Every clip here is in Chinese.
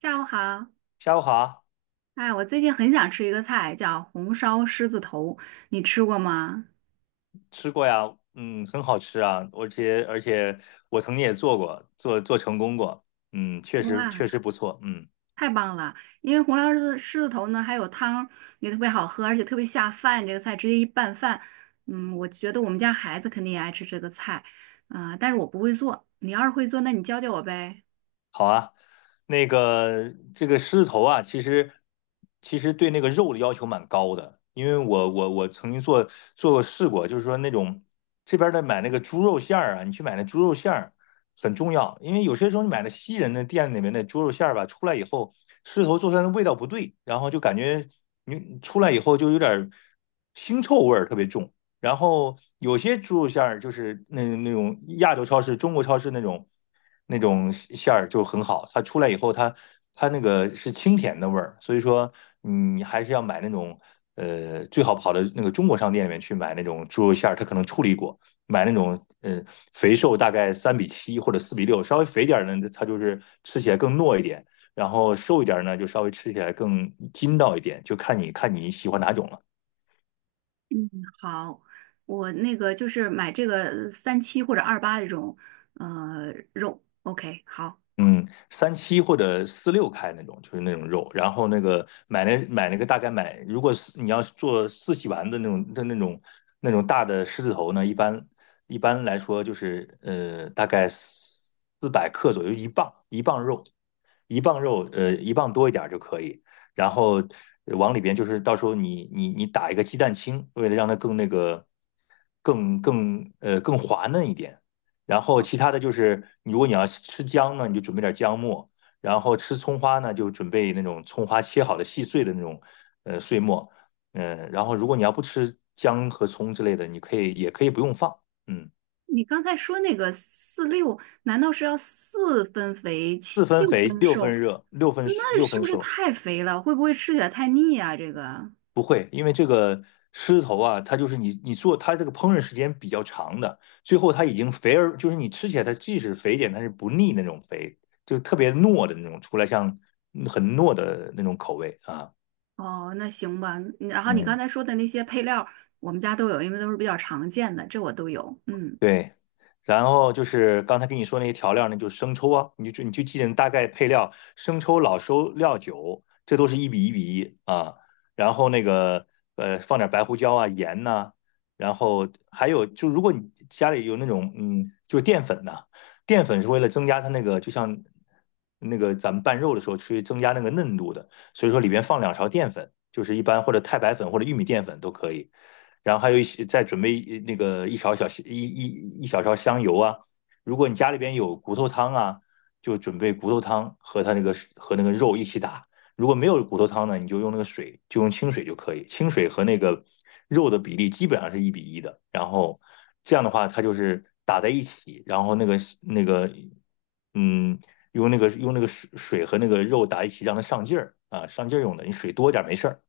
下午好，下午好，哎，我最近很想吃一个菜，叫红烧狮子头，你吃过吗？吃过呀，嗯，很好吃啊，而且我曾经也做过，做成功过，嗯，确实确哇，实不错，嗯。太棒了！因为红烧狮子头呢，还有汤也特别好喝，而且特别下饭。这个菜直接一拌饭，嗯，我觉得我们家孩子肯定也爱吃这个菜，啊、但是我不会做，你要是会做，那你教教我呗。那个这个狮子头啊，其实对那个肉的要求蛮高的，因为我曾经做过试过，就是说那种这边的买那个猪肉馅儿啊，你去买那猪肉馅儿很重要，因为有些时候你买的西人的店里面的猪肉馅儿吧，出来以后狮子头做出来的味道不对，然后就感觉你出来以后就有点腥臭味儿特别重，然后有些猪肉馅儿就是那种亚洲超市、中国超市那种馅儿就很好，它出来以后它那个是清甜的味儿，所以说你还是要买那种最好跑到那个中国商店里面去买那种猪肉馅儿，它可能处理过，买那种肥瘦大概三比七或者四比六，稍微肥点儿呢它就是吃起来更糯一点，然后瘦一点儿呢就稍微吃起来更筋道一点，就看你喜欢哪种了。嗯，好，我那个就是买这个三七或者二八这种，肉，OK，好。嗯，三七或者四六开那种，就是那种肉。然后那个买那个大概买，如果是你要是做四喜丸的那种大的狮子头呢，一般来说就是大概400克左右，一磅肉，一磅肉一磅多一点儿就可以。然后往里边就是到时候你打一个鸡蛋清，为了让它更那个更更呃更滑嫩一点。然后其他的就是，如果你要吃姜呢，你就准备点姜末；然后吃葱花呢，就准备那种葱花切好的细碎的那种碎末。嗯，然后如果你要不吃姜和葱之类的，你可以也可以不用放。嗯，你刚才说那个四六，难道是要四分肥七四分六肥，分六瘦？分热，六分那六是分不是熟。太肥了？会不会吃起来太腻啊？这个不会，因为这个狮头啊，它就是你做它这个烹饪时间比较长的，最后它已经肥而就是你吃起来它即使肥一点，它是不腻那种肥，就特别糯的那种，出来像很糯的那种口味啊。哦，那行吧。然后你刚嗯。才说的那些配料，我们家都有，因为都是比较常见的，这我都有。嗯。对，然后就是刚才跟你说那些调料呢，就是生抽啊，你就记着大概配料，生抽、老抽、料酒，这都是一比一比一啊。然后那个放点白胡椒啊、盐呐、然后还有就如果你家里有那种就是淀粉呐、淀粉是为了增加它那个，就像那个咱们拌肉的时候去增加那个嫩度的。所以说里边放2勺淀粉，就是一般或者太白粉或者玉米淀粉都可以。然后还有一些再准备那个一勺小一一一小勺香油啊。如果你家里边有骨头汤啊，就准备骨头汤和它那个和那个肉一起打。如果没有骨头汤呢，你就用那个水，就用清水就可以。清水和那个肉的比例基本上是一比一的。然后这样的话，它就是打在一起，然后那个嗯，用那个水和那个肉打一起，让它上劲儿啊，上劲儿用的。你水多一点没事儿，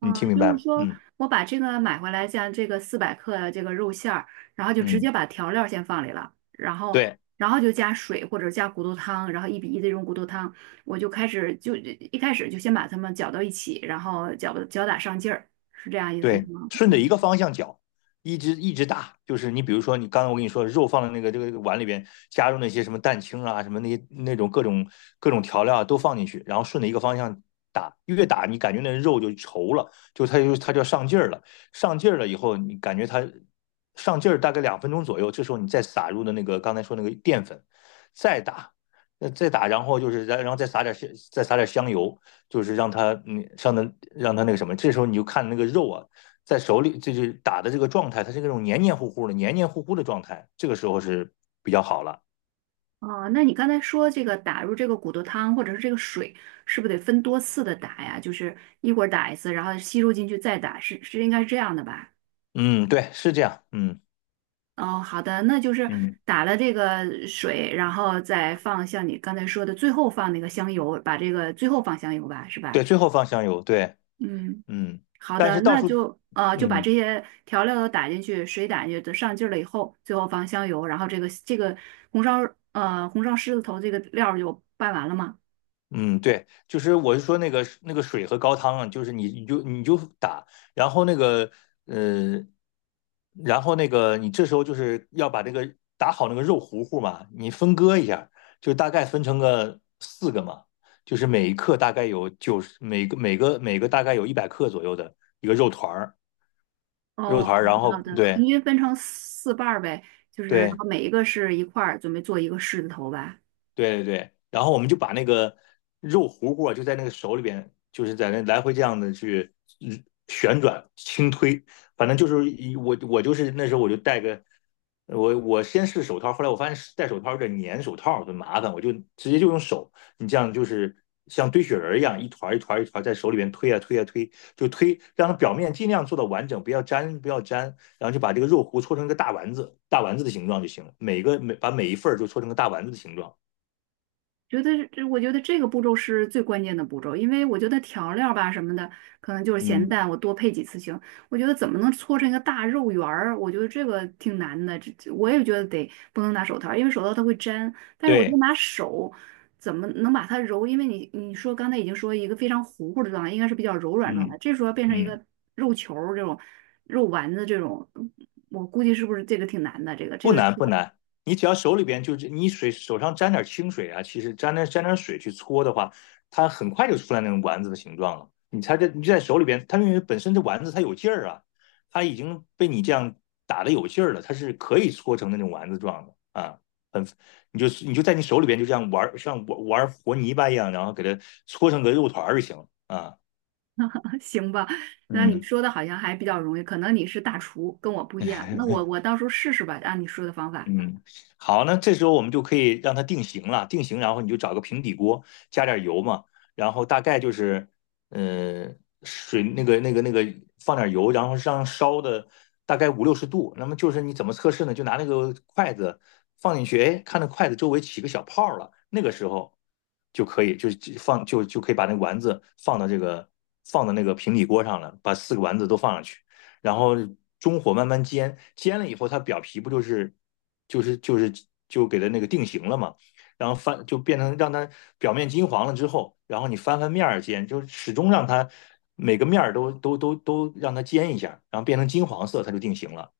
你听明就白是吗？说嗯我把这个买回来，像这个四百克的这个肉馅儿，然后就直嗯，接把调料先放里了，然后对，然后就加水或者加骨头汤，然后一比一的这种骨头汤，我就开始就一开始就先把它们搅到一起，然后搅搅打上劲儿，是这样意思对，吗？顺着一嗯，个方向搅，一直一直打，就是你比如说，你刚才我跟你说肉放在那个这个碗里边，加入那些什么蛋清啊，什么那些那种各种调料啊，都放进去，然后顺着一个方向打，越打你感觉那肉就稠了，就它就要上劲儿了，上劲儿了以后，你感觉它上劲儿大概2分钟左右，这时候你再撒入的那个刚才说那个淀粉，再打。那再打，然后就是然后再撒点香油，就是让它上的让它那个什么，这时候你就看那个肉啊，在手里就是打的这个状态，它是那种黏黏糊糊的、黏黏糊糊的状态，这个时候是比较好了。哦，那你刚才说这个打入这个骨头汤或者是这个水，是不是得分多次的打呀？就是一会儿打一次，然后吸收进去再打，是是应该是这样的吧？嗯，对，是这样。嗯哦，好的，那就是嗯，打了这个水，然后再放像你刚才说的，最后放那个香油，把这个最后放香油吧，是吧？对，最后放香油，对，嗯，嗯，好但的，是倒那数，就就把嗯。这些调料都打进去，水打进去，等上劲儿了以后，最后放香油，然后这个红烧红烧狮子头这个料儿就拌完了吗？嗯，对，就是我是说那个水和高汤啊，就是你就打，然后那个呃，然后那个你这时候就是要把这个打好那个肉糊糊嘛，你分割一下，就大概分成个四个嘛，就是每一克大概有九十，每个大概有100克左右的一个肉团儿，肉哦，团儿，然好后的，对平均分成四瓣儿呗，就是然对，后每一个是一块儿，准备做一个狮子头吧。对对对，然后我们就把那个肉糊糊啊，就在那个手里边，就是在那来回这样的去旋转轻推，反正就是我就是那时候我就我先试手套，后来我发现戴手套有点粘手套，很麻烦，我就直接就用手，你这样就是像堆雪人儿一样，一团儿一团儿一团儿在手里边推啊推啊推，就推让它表面尽量做到完整，不要粘不要粘，然后就把这个肉糊搓成一个大丸子，大丸子的形状就行了，每个每把每一份儿就搓成个大丸子的形状。觉得这，我觉得这个步骤是最关键的步骤，因为我觉得调料吧什么的，可能就是咸嗯，淡，我多配几次行。我觉得怎么能搓成一个大肉圆儿，我觉得这个挺难的。这我也觉得得不能拿手套儿，因为手套它会粘。但是我就对，拿手，怎么能把它揉？因为你说刚才已经说一个非常糊糊的状态，应该是比较柔软状态，嗯这时候要变成一嗯，个肉球儿这种肉丸子这种，我估计是不是这个挺难的？这个这不个。难不难，你只要手里边就是你水手上沾点清水啊，其实沾点水去搓的话，它很快就出来那种丸子的形状了。你它这你就在手里边，它因为本身这丸子它有劲儿啊，它已经被你这样打的有劲儿了，它是可以搓成那种丸子状的啊，很你就在你手里边就这样玩儿，像玩玩和泥巴一样，然后给它搓成个肉团儿就行了啊，行吧，那你嗯。说的好像还比较容易，可能你是大厨，跟我不一样。那我到时候试试吧，按你说的方法。嗯，好，那这时候我们就可以让它定型了，定型，然后你就找个平底锅，加点油嘛，然后大概就是，呃，水那个那个那个放点油，然后让烧的大概五六十度。那么就是你怎么测试呢？就拿那个筷子放进去，哎，看那筷子周围起个小泡儿了，那个时候就可以，就是就放就就可以把那丸子放到那个平底锅上了，把四个丸子都放上去。然后中火慢慢煎，煎了以后它表皮不就是就给它那个定型了嘛，然后翻就变成让它表面金黄了之后，然后你翻面儿煎，就始终让它每个面儿都让它煎一下，然后变成金黄色，它就定型了。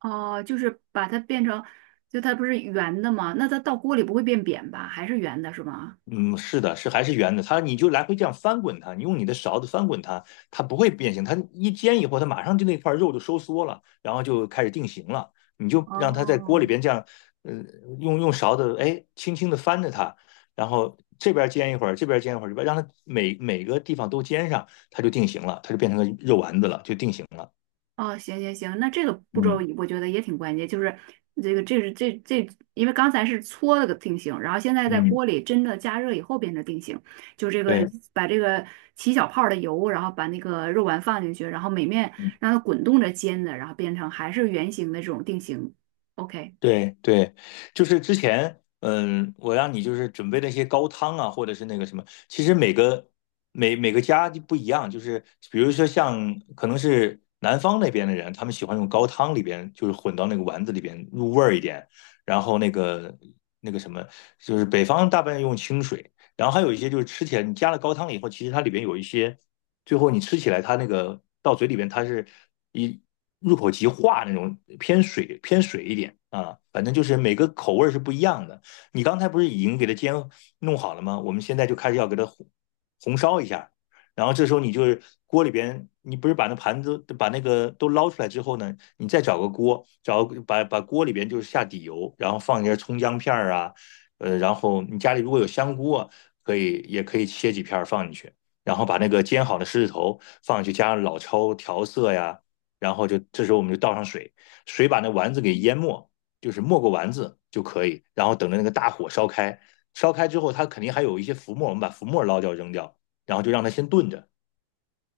哦、就是把它变成，就它不是圆的吗？那它到锅里不会变扁吧？还是圆的是吗？嗯，是的，是还是圆的，它你就来回这样翻滚它，你用你的勺子翻滚它，它不会变形，它一煎以后，它马上就那块肉就收缩了，然后就开始定型了。你就让它在锅里哦，边这样，呃，用勺子，哎，轻轻的翻着它，然后这边煎一会儿，这边煎一会儿，这边让它每个地方都煎上，它就定型了，它就变成个肉丸子了，就定型了。哦，行行行，那这个步骤嗯我觉得也挺关键，就是这，因为刚才是搓了个定型，然后现在在嗯，锅里真的加热以后变成定型，就这个对。把这个起小泡儿的油，然后把那个肉丸放进去，然后每面让它滚动着煎的，然后变成还是圆形的这种定型。OK。对对，就是之前，我让你就是准备那些高汤啊，或者是那个什么，其实每个每个家就不一样，就是比如说像可能是南方那边的人，他们喜欢用高汤里边，就是混到那个丸子里边入味儿一点，然后那个那个什么，就是北方大半用清水，然后还有一些就是吃起来你加了高汤以后，其实它里边有一些。最后你吃起来它那个到嘴里边它是一入口即化那种，偏水偏水一点啊，反正就是每个口味是不一样的。你刚才不是已经给它煎弄好了吗？我们现在就开始要给它红烧一下，然后这时候你就是锅里边，你不是把那盘子把那个都捞出来之后呢，你再找个锅，找把锅里边就是下底油，然后放一些葱姜片儿啊，然后你家里如果有香菇啊，可以也可以切几片放进去。然后把那个煎好的狮子头放进去，加上老抽调色呀，然后就这时候我们就倒上水，水把那丸子给淹没，就是没过丸子就可以，然后等着那个大火烧开，烧开之后它肯定还有一些浮沫，我们把浮沫捞掉扔掉，然后就让它先炖着，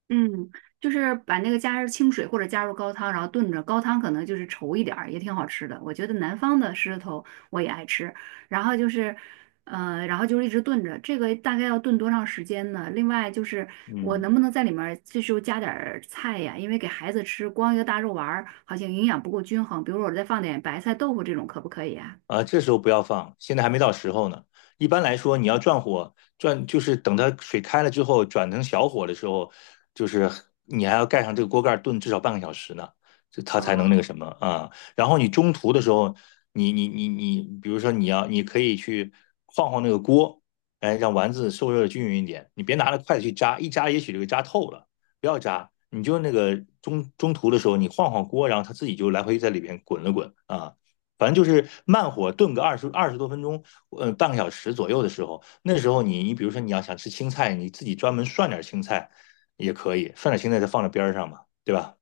嗯，就是把那个加入清水或者加入高汤，然后炖着，高汤可能就是稠一点儿，也挺好吃的。我觉得南方的狮子头我也爱吃，然后就是，然后就是一直炖着，这个大概要炖多长时间呢？另外就是我嗯，能不能在里面儿这时候加点儿菜呀？因为给孩子吃光一个大肉丸儿好像营养不够均衡，比如我再放点白菜、豆腐这种可不可以啊？啊，这时候不要放，现在还没到时候呢。一般来说，你要转火，转就是等它水开了之后，转成小火的时候，就是你还要盖上这个锅盖炖至少半个小时呢，这它才能那个哦，什么啊。然后你中途的时候，你你你你，比如说你要，你可以去晃晃那个锅，哎，让丸子受热的均匀一点。你别拿着筷子去扎，一扎也许就给扎透了，不要扎。你就那个中途的时候，你晃晃锅，然后它自己就来回在里边滚了滚啊。反正就是慢火炖个二十多分钟，半个小时左右的时候，那时候你比如说你要想吃青菜，你自己专门涮点青菜也可以，涮点青菜再放在边儿上嘛，对吧？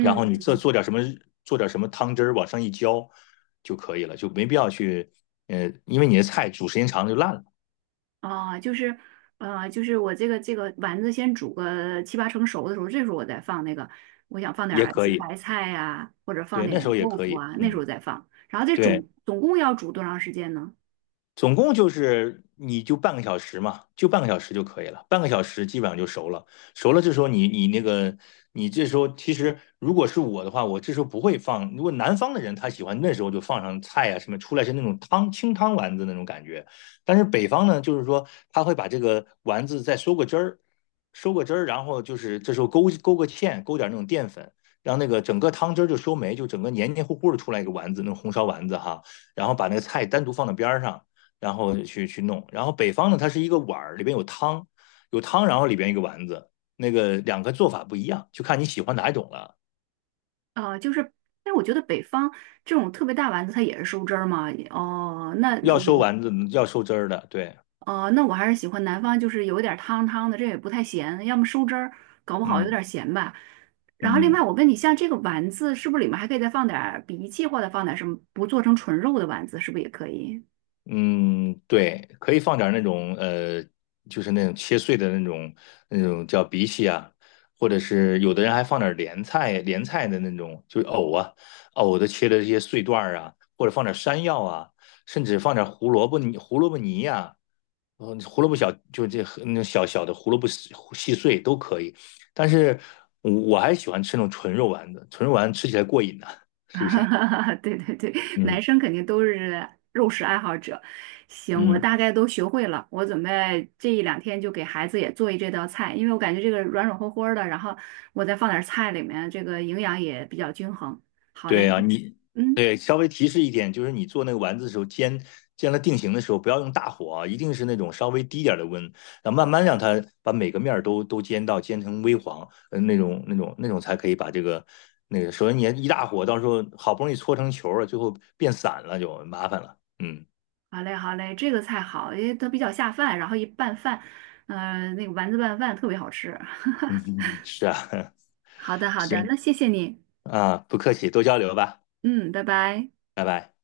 然后你做点什么汤汁儿往上一浇就可以了，就没必要去，因为你的菜煮时间长了就烂了，啊，就是，就是我这个这个丸子先煮个七八成熟的时候，这时候我再放那个，我想放点也儿可西以，白菜呀、或者放对，那时点候也豆可腐以，啊，那时嗯，候再放。然后这对。总共要煮多长时间呢？总共就是你就半个小时嘛，就半个小时就可以了，半个小时基本上就熟了。熟了，这时候你你那个你这时候其实如果是我的话，我这时候不会放。如果南方的人他喜欢那时候就放上菜啊什么，出来是那种汤清汤丸子那种感觉。但是北方呢，就是说他会把这个丸子再收个汁儿，收个汁儿，然后就是这时候勾个芡，勾点那种淀粉。让那个整个汤汁儿就收没，就整个黏黏糊糊的出来一个丸子，那种红烧丸子哈，然后把那个菜单独放到边儿上，然后去弄。然后北方呢，它是一个碗儿，里边有汤，有汤，然后里边一个丸子，那个两个做法不一样，就看你喜欢哪一种了。呃，就是，但我觉得北方这种特别大丸子它也是收汁儿嘛。哦，那要收我丸子，要收汁儿的，对，哦，那我还是喜欢南方，就是有点儿汤汤的，这也不太咸，要么收汁儿，搞不好有嗯点儿咸吧。然后另外，嗯我问你，像这个丸子，是不是里面还可以再放点儿荸荠，或者放点儿什么，不做成纯肉的丸子，是不是也可以？嗯，对，可以放点那种就是那种切碎的那种叫荸荠啊，或者是有的人还放点莲菜，莲菜的那种就是藕啊，藕的切的这些碎段儿啊，或者放点山药啊，甚至放点胡萝卜泥呀、然后胡萝卜小就这那小小的胡萝卜细细碎都可以，但是我还喜欢吃那种纯肉丸子，纯肉丸吃起来过瘾呢、是不是？对对对，男嗯生肯定都是肉食爱好者。行，我嗯，大概都学会了，我准备这一两天就给孩子也做一这道菜，因为我感觉这个软软和和儿的，然后我再放点儿菜里面，这个营养也比较均衡。好嘞，对啊，你嗯。对稍微提示一点，就是你做那个丸子的时候，煎了定型的时候，不要用大火啊，一定是那种稍微低点儿的温，然后慢慢让它把每个面儿都煎到煎成微黄，那种才可以把这个那个，首先你一大火，到时候好不容易搓成球了，最后变散了就麻烦了，嗯。好嘞，好嘞，这个菜好，因为它比较下饭，然后一拌饭，嗯，那个丸子拌饭特别好吃。嗯嗯，是啊，好的，好的，行那谢谢你，啊，不客气，多交流吧，嗯，拜拜。拜拜。